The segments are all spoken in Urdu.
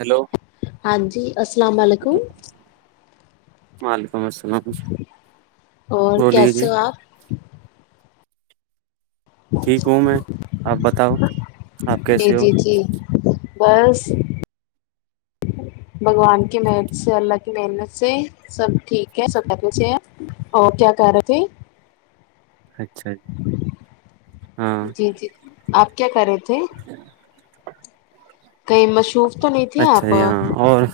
ہیلو ہاں جی السلام علیکم وعلیکم السلام اور بولیے جی کیسے ہو آپ ٹھیک ہوں میں آپ بتاؤ آپ جی کیسے ہو جی جی بس بھگوان کی محنت سے اللہ کی محنت سے سب ٹھیک ہے سب کرنی چاہیے اور کیا کر رہے تھے اچھا جی ہاں جی جی آپ کیا کریں ج تھے کہیں مصروف تو نہیں تھے اچھا آپ جی ہاں اور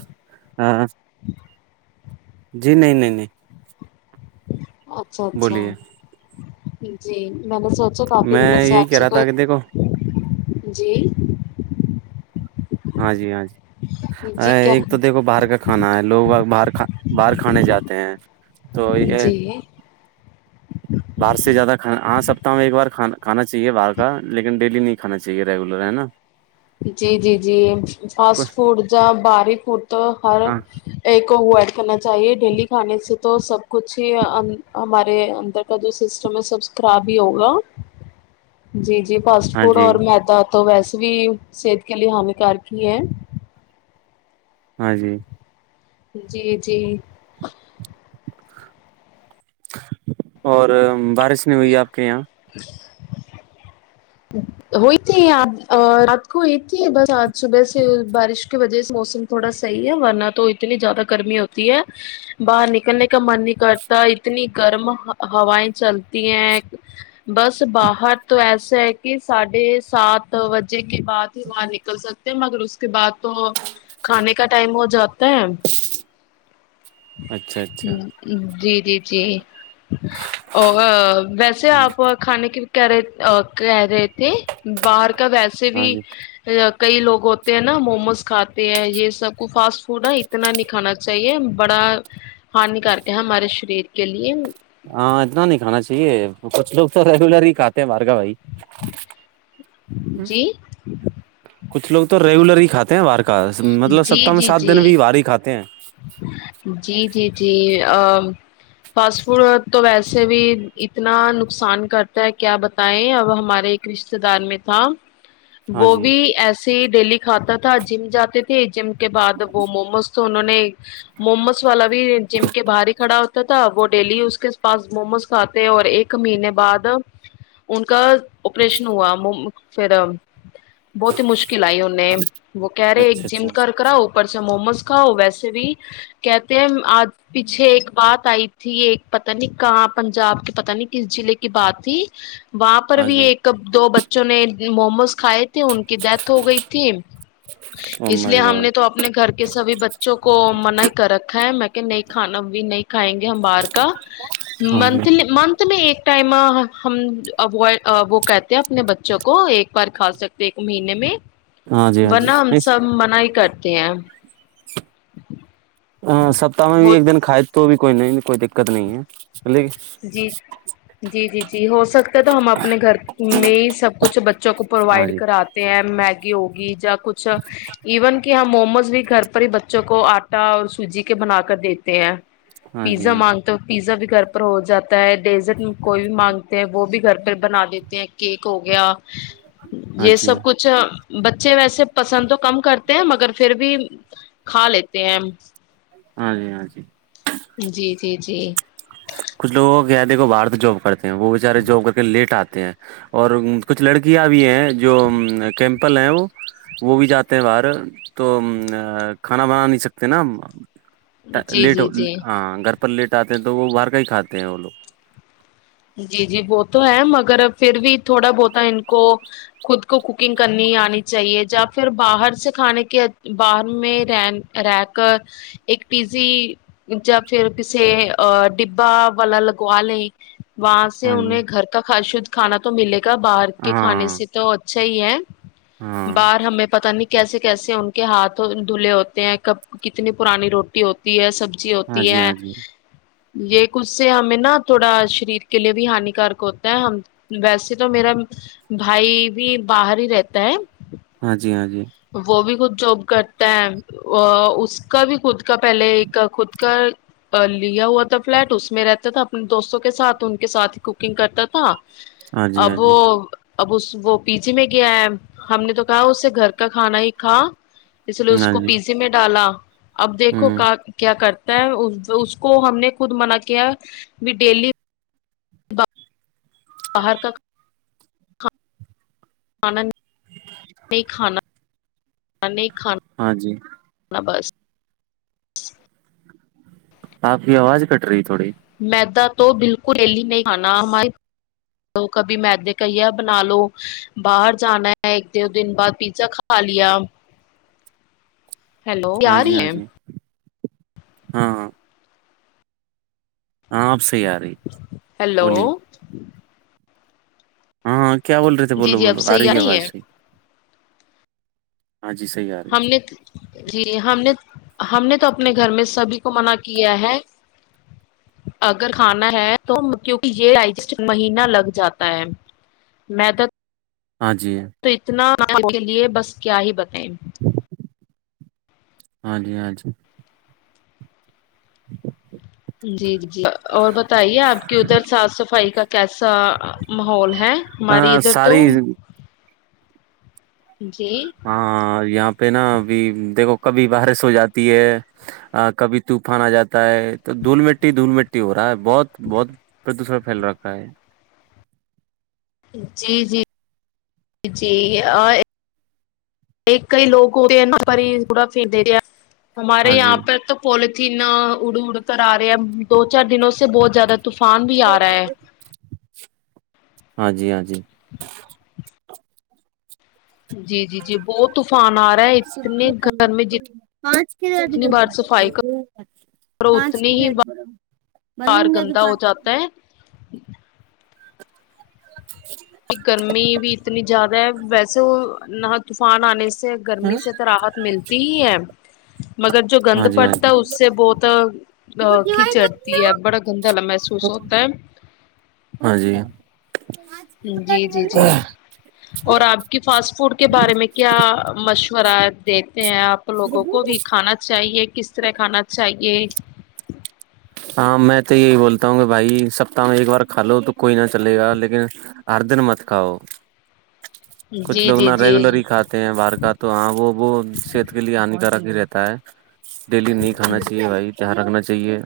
جی نہیں نہیں نہیں اچھا اچھا بولیے جی میں نے سو میں یہی کہہ رہا تھا کہ دیکھو جی ہاں جی ہاں جی جی کیا ایک تو دیکھو باہر کا کانا ہے لوگ باہر کا باہر کھانے جاتے ہیں تو یہ جی باہر سے زیادہ کھانا ہاں ہفتہ میں ایک بار کھانا کھانا چاہیے باہر کا لیکن ڈیلی نہیں کھا چاہیے ریگولر ہے نا جی جی جی فاسٹ فوڈ جہاں باریک تو ہر ہاں ایک ہوا کرنا چاہیے ڈیلی کھانے سے تو سب کچھ ہی ہمارے اندر کا جو سسٹم ہے سب خراب ہی ہوگا جی جی فاسٹ ہاں فوڈ جی اور میں تو ویسے بھی صحت کے لیے ہانی کار ک ہی ہیں ہاں جی جی جی اور بارش نہیں ہوئی ہے آپ کے یہاں ہوئی تھی آ رات کو ہوئی تھی بس آج صبح سے بارش کی وجہ سے موسم تھوڑا صحیح ہے ورنہ تو اتنی زیادہ گرمی ہوتی ہے باہر نکلنے کا من نہیں کرتا اتنی گرم ہوائیں چلتی ہیں بس باہر تو ایسے ہے کہ ساڑھے سات بجے کے بعد ہی وہاں نکل سکتے ہیں مگر اس کے بعد تو کھانے کا ٹائم ہو جاتا ہے ہاں اچھا اچھا جی جی جی ویسے آپ کھانے کی [unintelligible] [unintelligible] کب ویسے بھی ہاں جی کئی لوگ ہوتے ہیں نا موموز کھاتے ہیں یہ سب کو فاسٹ فوڈ ہے اتنا نہیں کھانا چاہیے بڑا ہانیکارک ہے ہمارے شریر کے لیے ہاں اتنا نہیں کھا چاہیے کچھ لوگ تو ریگولر ہی کھاتے مار ے گا بھائی جی کچھ لگ تو ریگولر ہی کات ہیں بار مطلب سپتہ جی میں جی سات جی دن بھی بھاری کاتے ہیں جی جی جی فاسٹ فوڈ تو ویسے بھی اتنا نقصان کرتا ہے کیا بتائیں اب ہمارے ایک رشتے دار میں تھا ہاں وہ جی بھی ایسی ڈہلی کھاتا تھا جم جاتے تھے جم کے بعد وہ موموز تو انہوں نے موموز والا بھی جم کے باہر ہی کھڑا ہوتا تھا وہ ڈیلی اس کے پاس موموز کھاتے اور ایک مہینے بعد ان کا آپریشن ہوا پھر بہت ہی مشکل آئی انیں وہ کہہ رہے ایک اچھا جم اچھا کر کرا اوپر سے موموز [unintelligible] کہتے ہیں آج پیچھے ایک بات آئی تھی ایک پت نہیں کہاں پنجاب کی پت نہیں کس ضلعے کی بات تھی وہاں پر ہاں بھی جی ایک دو بچ نے موز [inaudible] کھائے تھے ان کی ڈیتھ ہو گئی تھی او اس لیے مائی ہم گاڈ نے تو اپنے گھر کے سبھی ب کو من ہی کر رکھا ہے میں کہ نہیں کھانا بھی نہیں کھائیں گے ہم باہر کا ہاں جی منتھلی منتھ میں ایک ٹائم ہم وہ کہتے ہیں اپنے بچوں کو ایک بار کھا سکتے ایک مہینے میں ہاں جی ہاں ورنہ جی ہم سب منع ہی کرتے ہیں ہ [unintelligible] ہ سپتاہ میں بھی ایک دن کھائے تو بھی کوئی نہیں نہیں کوئی دقت نہیں ہے لیکن جی جی جی جی ہو سکتا ہے تو ہم اپنے گھر میں ہی سب کچھ بچوں کو ہاں پرووائڈ جی کراتے ہیں می ہوگی ج [unintelligible] کچھ ایون کہ ہم موموز بھی گھر پر ہی ب [unintelligible] بچوں کو آٹا اور سوجی کے بنا کر دیتے ہیں ہاں جی پیزا ہاں جی مانگتا ہو پیزا بھی گھر ہو جاتا ہے ڈیزٹ کوئی بھی مانگتے ہیں وہ بھی گھر پہ پھر بنا دیتے ہیں کیک ہو گیا ہاں یہ جی سب کچھ بچے ویسے پسند تو کم کرتے ہیں مگر پھر بھی کھا لیتے ہیں ہاں جی ہاں جی جی جی جی کچھ لوگوں کی یا دیک کہ وہ باہر تو جاب کرتے ہیں وہ بچارے جاب کر کے لیٹ آتے ہیں اور کچھ لڑکیاں بھی ہیں جو کیمپل ہیں وہ وہ بھی جاتے ہیں باہر تو کھانا بنا نہیں سکتے نا جی لیٹو جی جی ہاں گر لیٹ آتے تو وہ باہر ک کھاتے ہیں وہ لوگ جی جی وہ تو ہے مگر پھر بھی تھوڑا بہت ان کو خود کو کوکنگ کرنی آنی چاہیے جیا پھر باہر سے کھانے کے باہر میں رہ رہ کر ایک پیزی یا پھر کے ڈبا والا لگوا لیں وہاں سے ہاں جی انہیں گھر کا کاد ش کھانا تو ملے باہر کے کھانے ہاں سے تو چاہیے ہاں باہر ہمیں پتا نہیں کیسے کیسے ان کے ہاتھ دھلے ہوتے ہیں کب کتنی پرانی روٹی ہوتی ہے سبی اچھی ہاں ہوتی جی ہے ہاں جی یہ ک سے ہمیں نا تھوڑا شریر کے لیے بھی ہانیکارک ہوتا ہے ہم ویسے تو میرا بھائی بھی باہر ہی رہتا ہے ہاں جی ہاں جی وہ بھی خود جاب کرتا ہے اس کا بھی خود کا پہلے ایک خود کا لیا ہوا تھا فلیٹ اس میں رہتا تھا اپنے دوستوں کے ساتھ ان کے ساتھ کوکنگ کرتا تھا ہاں جی ہاں ابو جی اب اس وہ پیچے میں گیا ہے ہم نے تو کہا اس سے گھر ککا کھانا ہی کھا اس لیے اس ہاں کو جی پیسے میں ڈالا اب دیکھو ہ کیا کر اس کو ہم نے خود منع کیا بھی ڈیلی [inaudible] باہر کا [inaudible] ہاں جی بس آپ کی آواز کٹ رہی تھی میدا تو بالکل ریلی نہیں کھانا ہمارے کبھی میدے کایا بنا لو باہر جانا ہے ایک دو دن بعد پیزا کھا لیا ہیلو کیا ہاں رہ ہی جی ہاں ہے جی ہاں ہاں ہاںپ تیاری ہیلو بولیے ہاں ہاں کیا بول رہے تھے جی بولو جی اب بولو آ صحیح رہی ہے بائی صی آ رہی ہم ہے نے جی ہم نے ہم نے تو اپنے گھر میں سبھی کو منع کیا ہے اگر کھانا ہے تو کیونکہ یہسٹ مہینہ لگ جاتا ہے مید ہاں جی کے لیئے بس کیا ہی بتائیں ہاں جی ہاں جی اچ [inaudible] [inaudible] جی جی اور بتائیے آپ کی ادھر صاف صفائی کا کیسا ماحول ہے ہماری آ، ادھر تو ساری جی ہاں یہاں پہ نا ابھی دیکھو کبھی بارش ہو جاتی ہے کبھی طوفان آ جاتا ہے تو دھول مٹی دھول مٹی ہو رہا ہے بہت بہت پر [unintelligible] ت سر پھیل رکھا ہے [inaudible] جی جی جی ایک کئی لوگ ہوتےئے پر ہی تھڑا پھر د رہیا [unintelligible] [inaudible] ہمارے ہاں یہاں جی پہ تو پول تین اڑ اڑ کر آ رہے ہیں دو چار دنوں سے بہت زیادہ [unintelligible] طوفان بھی آ رہا ہے ہاں جی ہاں جی جی جی جی بہت طوفان آ رہا ہے اتنے گھر میں ج اتنی بار صفائی کرو اتنی ہی بار بار گندا ہو جاتا ہے ج [inaudible] گرمی بھی اتنی زیادہ ہے ویسے وہ نہ طوفان آنے سے سے گرمی سے تو راہت ملتی تینین [unintelligible] مگر جو گند ہاں جی ہاں پڑتا جی ہے اس سے بہت کیچڑھ جاتا ہے بڑا گندا محسوس ہوتا ہے ہاں جی جی جی جی اور آپ کی فاسٹ فوڈ کے بارے میں کیا مشورہ د آپ لوگوں کو بھی کھانا چاہیے کس طرح کھانا چاہیے ہاں میں تو یہی بولتا ہوں کہ بھائی سپتاہ میں ایک بار کھا لو تو کوئی نہ چلے گا لیکن ہر دن مت کھاؤ کچھ جی لوگ جی نا جی ریگولر ہی کھاتے ہیں باہر کا تو ہاں وہ وہ صحت کے لیے ہانیکار نہیں رہتا ہے [inaudible] ڈیلی نہیں کھانا چاہیے بھائی دیان رکھنا چاہی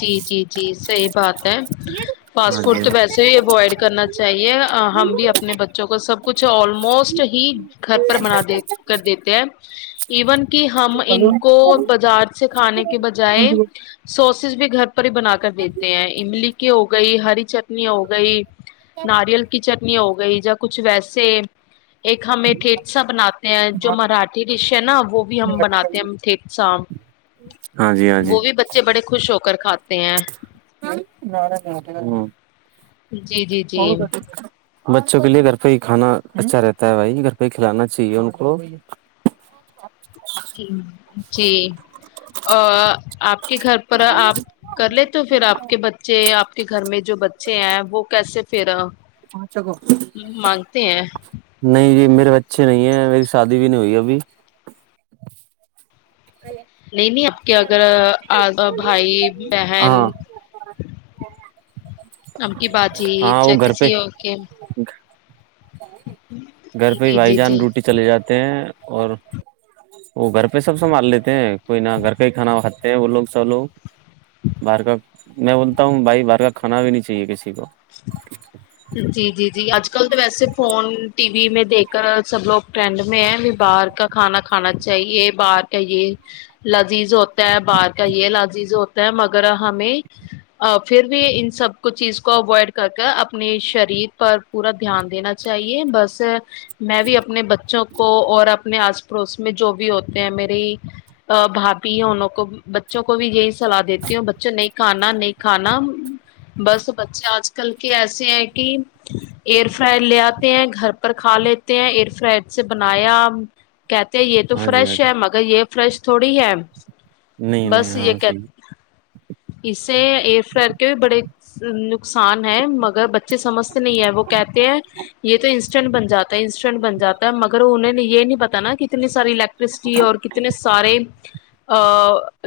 جی جی جی صحیح بات ہے ہاں فاسٹ فوڈ تو ویسے ہی اوائڈ کرنا چاہیے ہم بھی اپنے بچوں کو سب کچھ آلموسٹ ہی گھر پر بنا دے کر دیتے ہیں ایون کہ ہم ان کو بازار سے کھانے کے بجائے سوسز بھی گھر ہی بنا کر دیتے ہیں املی کے ا گئی ہری چٹنی ہو گئی ناریل کی چٹنی ہو گئی یا کچھ ویسے ایک ہمیں ٹھیتسا بناتے ہیں جو مراٹھی ڈش ہے نا وہ بھی ہم بناتے ہیں ھیتسا وہ بھی خوش ہو کر کھاتا نار جی جی جی اور بچا [unintelligible] پہ لیے گھر پہ ہی کھانا اچھا رہتا ہے بھائی گھر پہ ہی کھلانا چاہیے ان کو ہی [unintelligible] جی اور آپ کے گھر پر آپ کر لے تو پھر آپ کے بچے آپ کے گھر میں جو بچے ہیں وہ کیسے پھر مانگتے ہیں نہیں یہ میرے ب اچھے نہیں ہے میری شادی بھی نہیں ہوئی ابھی نہیں نہیں کہ اگر آ بھائی بہن ہاں ا کی باجی ہاں وہ چاہ گھر پہ کسی اور کے گھر پہ ہی جی بھائی جی جان جی ڈیوٹی چلے جاتے ہیں اور وہ گھر پہ سب سنبھال لیتے ہیں کوئی نہ گھر کئی کھانا کھاتے ہیں وہ لوگ چلو باہر کا میں بولتا ہوں بھائی باہر کا کھانا بھی نہیں چاہیے کسے جی جی جی اج آج کل تو ویسے فون ٹی وی میں دیکھ کر سب لوگ ٹرینڈ میں ہے بھی باہر کا کھانا کھانا چاہیے باہر کا یہ لذیذ ہوتا ہے باہر کا یہ لذیذ ہوتا ہے مگر ہمیں پھر بھی ان سب کچھ چیز کو کو اوائڈ کر کر اپنے شریر پر پورا دھیان دینا چاہیے بس میں بھی اپنے بچوں کو کو اور اپنے آس پڑوس میں جو بھی ہوتے ہیں میری بھابھی ہے انوں کو بچوں کو بھی یہی سلاح دیتی ہوں بچے نہیں کھانا نہیں کھانا بس بچے آج کل کے ایسے ہیں کہ ایئر فرائڈ لے آتے ہیں گھر پر کھا لیتے ہیں ایئر فرائڈ سے بنایا کہتے ہیں یہ تو ہاں جی ہاں فریش ہے مگر یہ فریش تھوڑی ہے نہیں نہیں ہاں صحی اسے ایر فر کے بھی بڑے نقصان ہے مگر بچے سمجتے نہیں ہے وہ کہتے ہیں یہ تو انسٹنٹ بن جاتا ہے انسٹنٹ بن جاتا ہے مگر انہیں یہ نہیں پتا نا کہ اتنی ساری الیکٹ سٹی اور کتنے سارے ا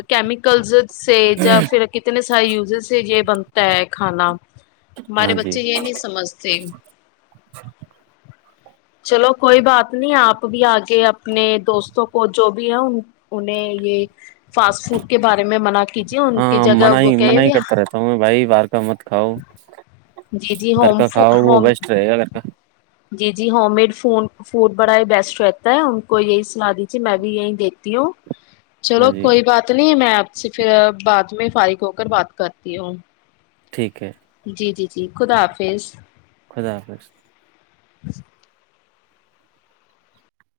کیم [unintelligible] گز سے یا پھر کتنے ا یوزز ہے یہ بنتا ہے کھانا ہاں ہمارے جی بچے یہ نہیں سمجھتے چلو کوئی بات نہیں آپ بھی آگے اپنے دوستوں کو جو بھی ہے ان انہیں یہ فاسٹ فوڈ کے بارے میں منع کیجیے ان کی ہاں جگہ منع وہ ہی کہے منع ہی ب کرتا رہتا ہوں میں بھائی باہر مت کھاؤ گھر ہوم کا کھاؤ وہ ہوم بیسٹ رہے گا گھر کا جی جی ہوم میڈ ف فوڈ بڑا ہی بیسٹ رہتا ہے ان کو یہی سلا دیجیے میں بھی یہی دیتی ہوں چلو ہاں جی کوئی بات نہیں میں اب سے پھر بعد میں فارغ ہو کر بات کرتی ہوں ٹھیک ہے جی جی [inaudible] جی خدا حافظ خدا حافظ بس [inaudible]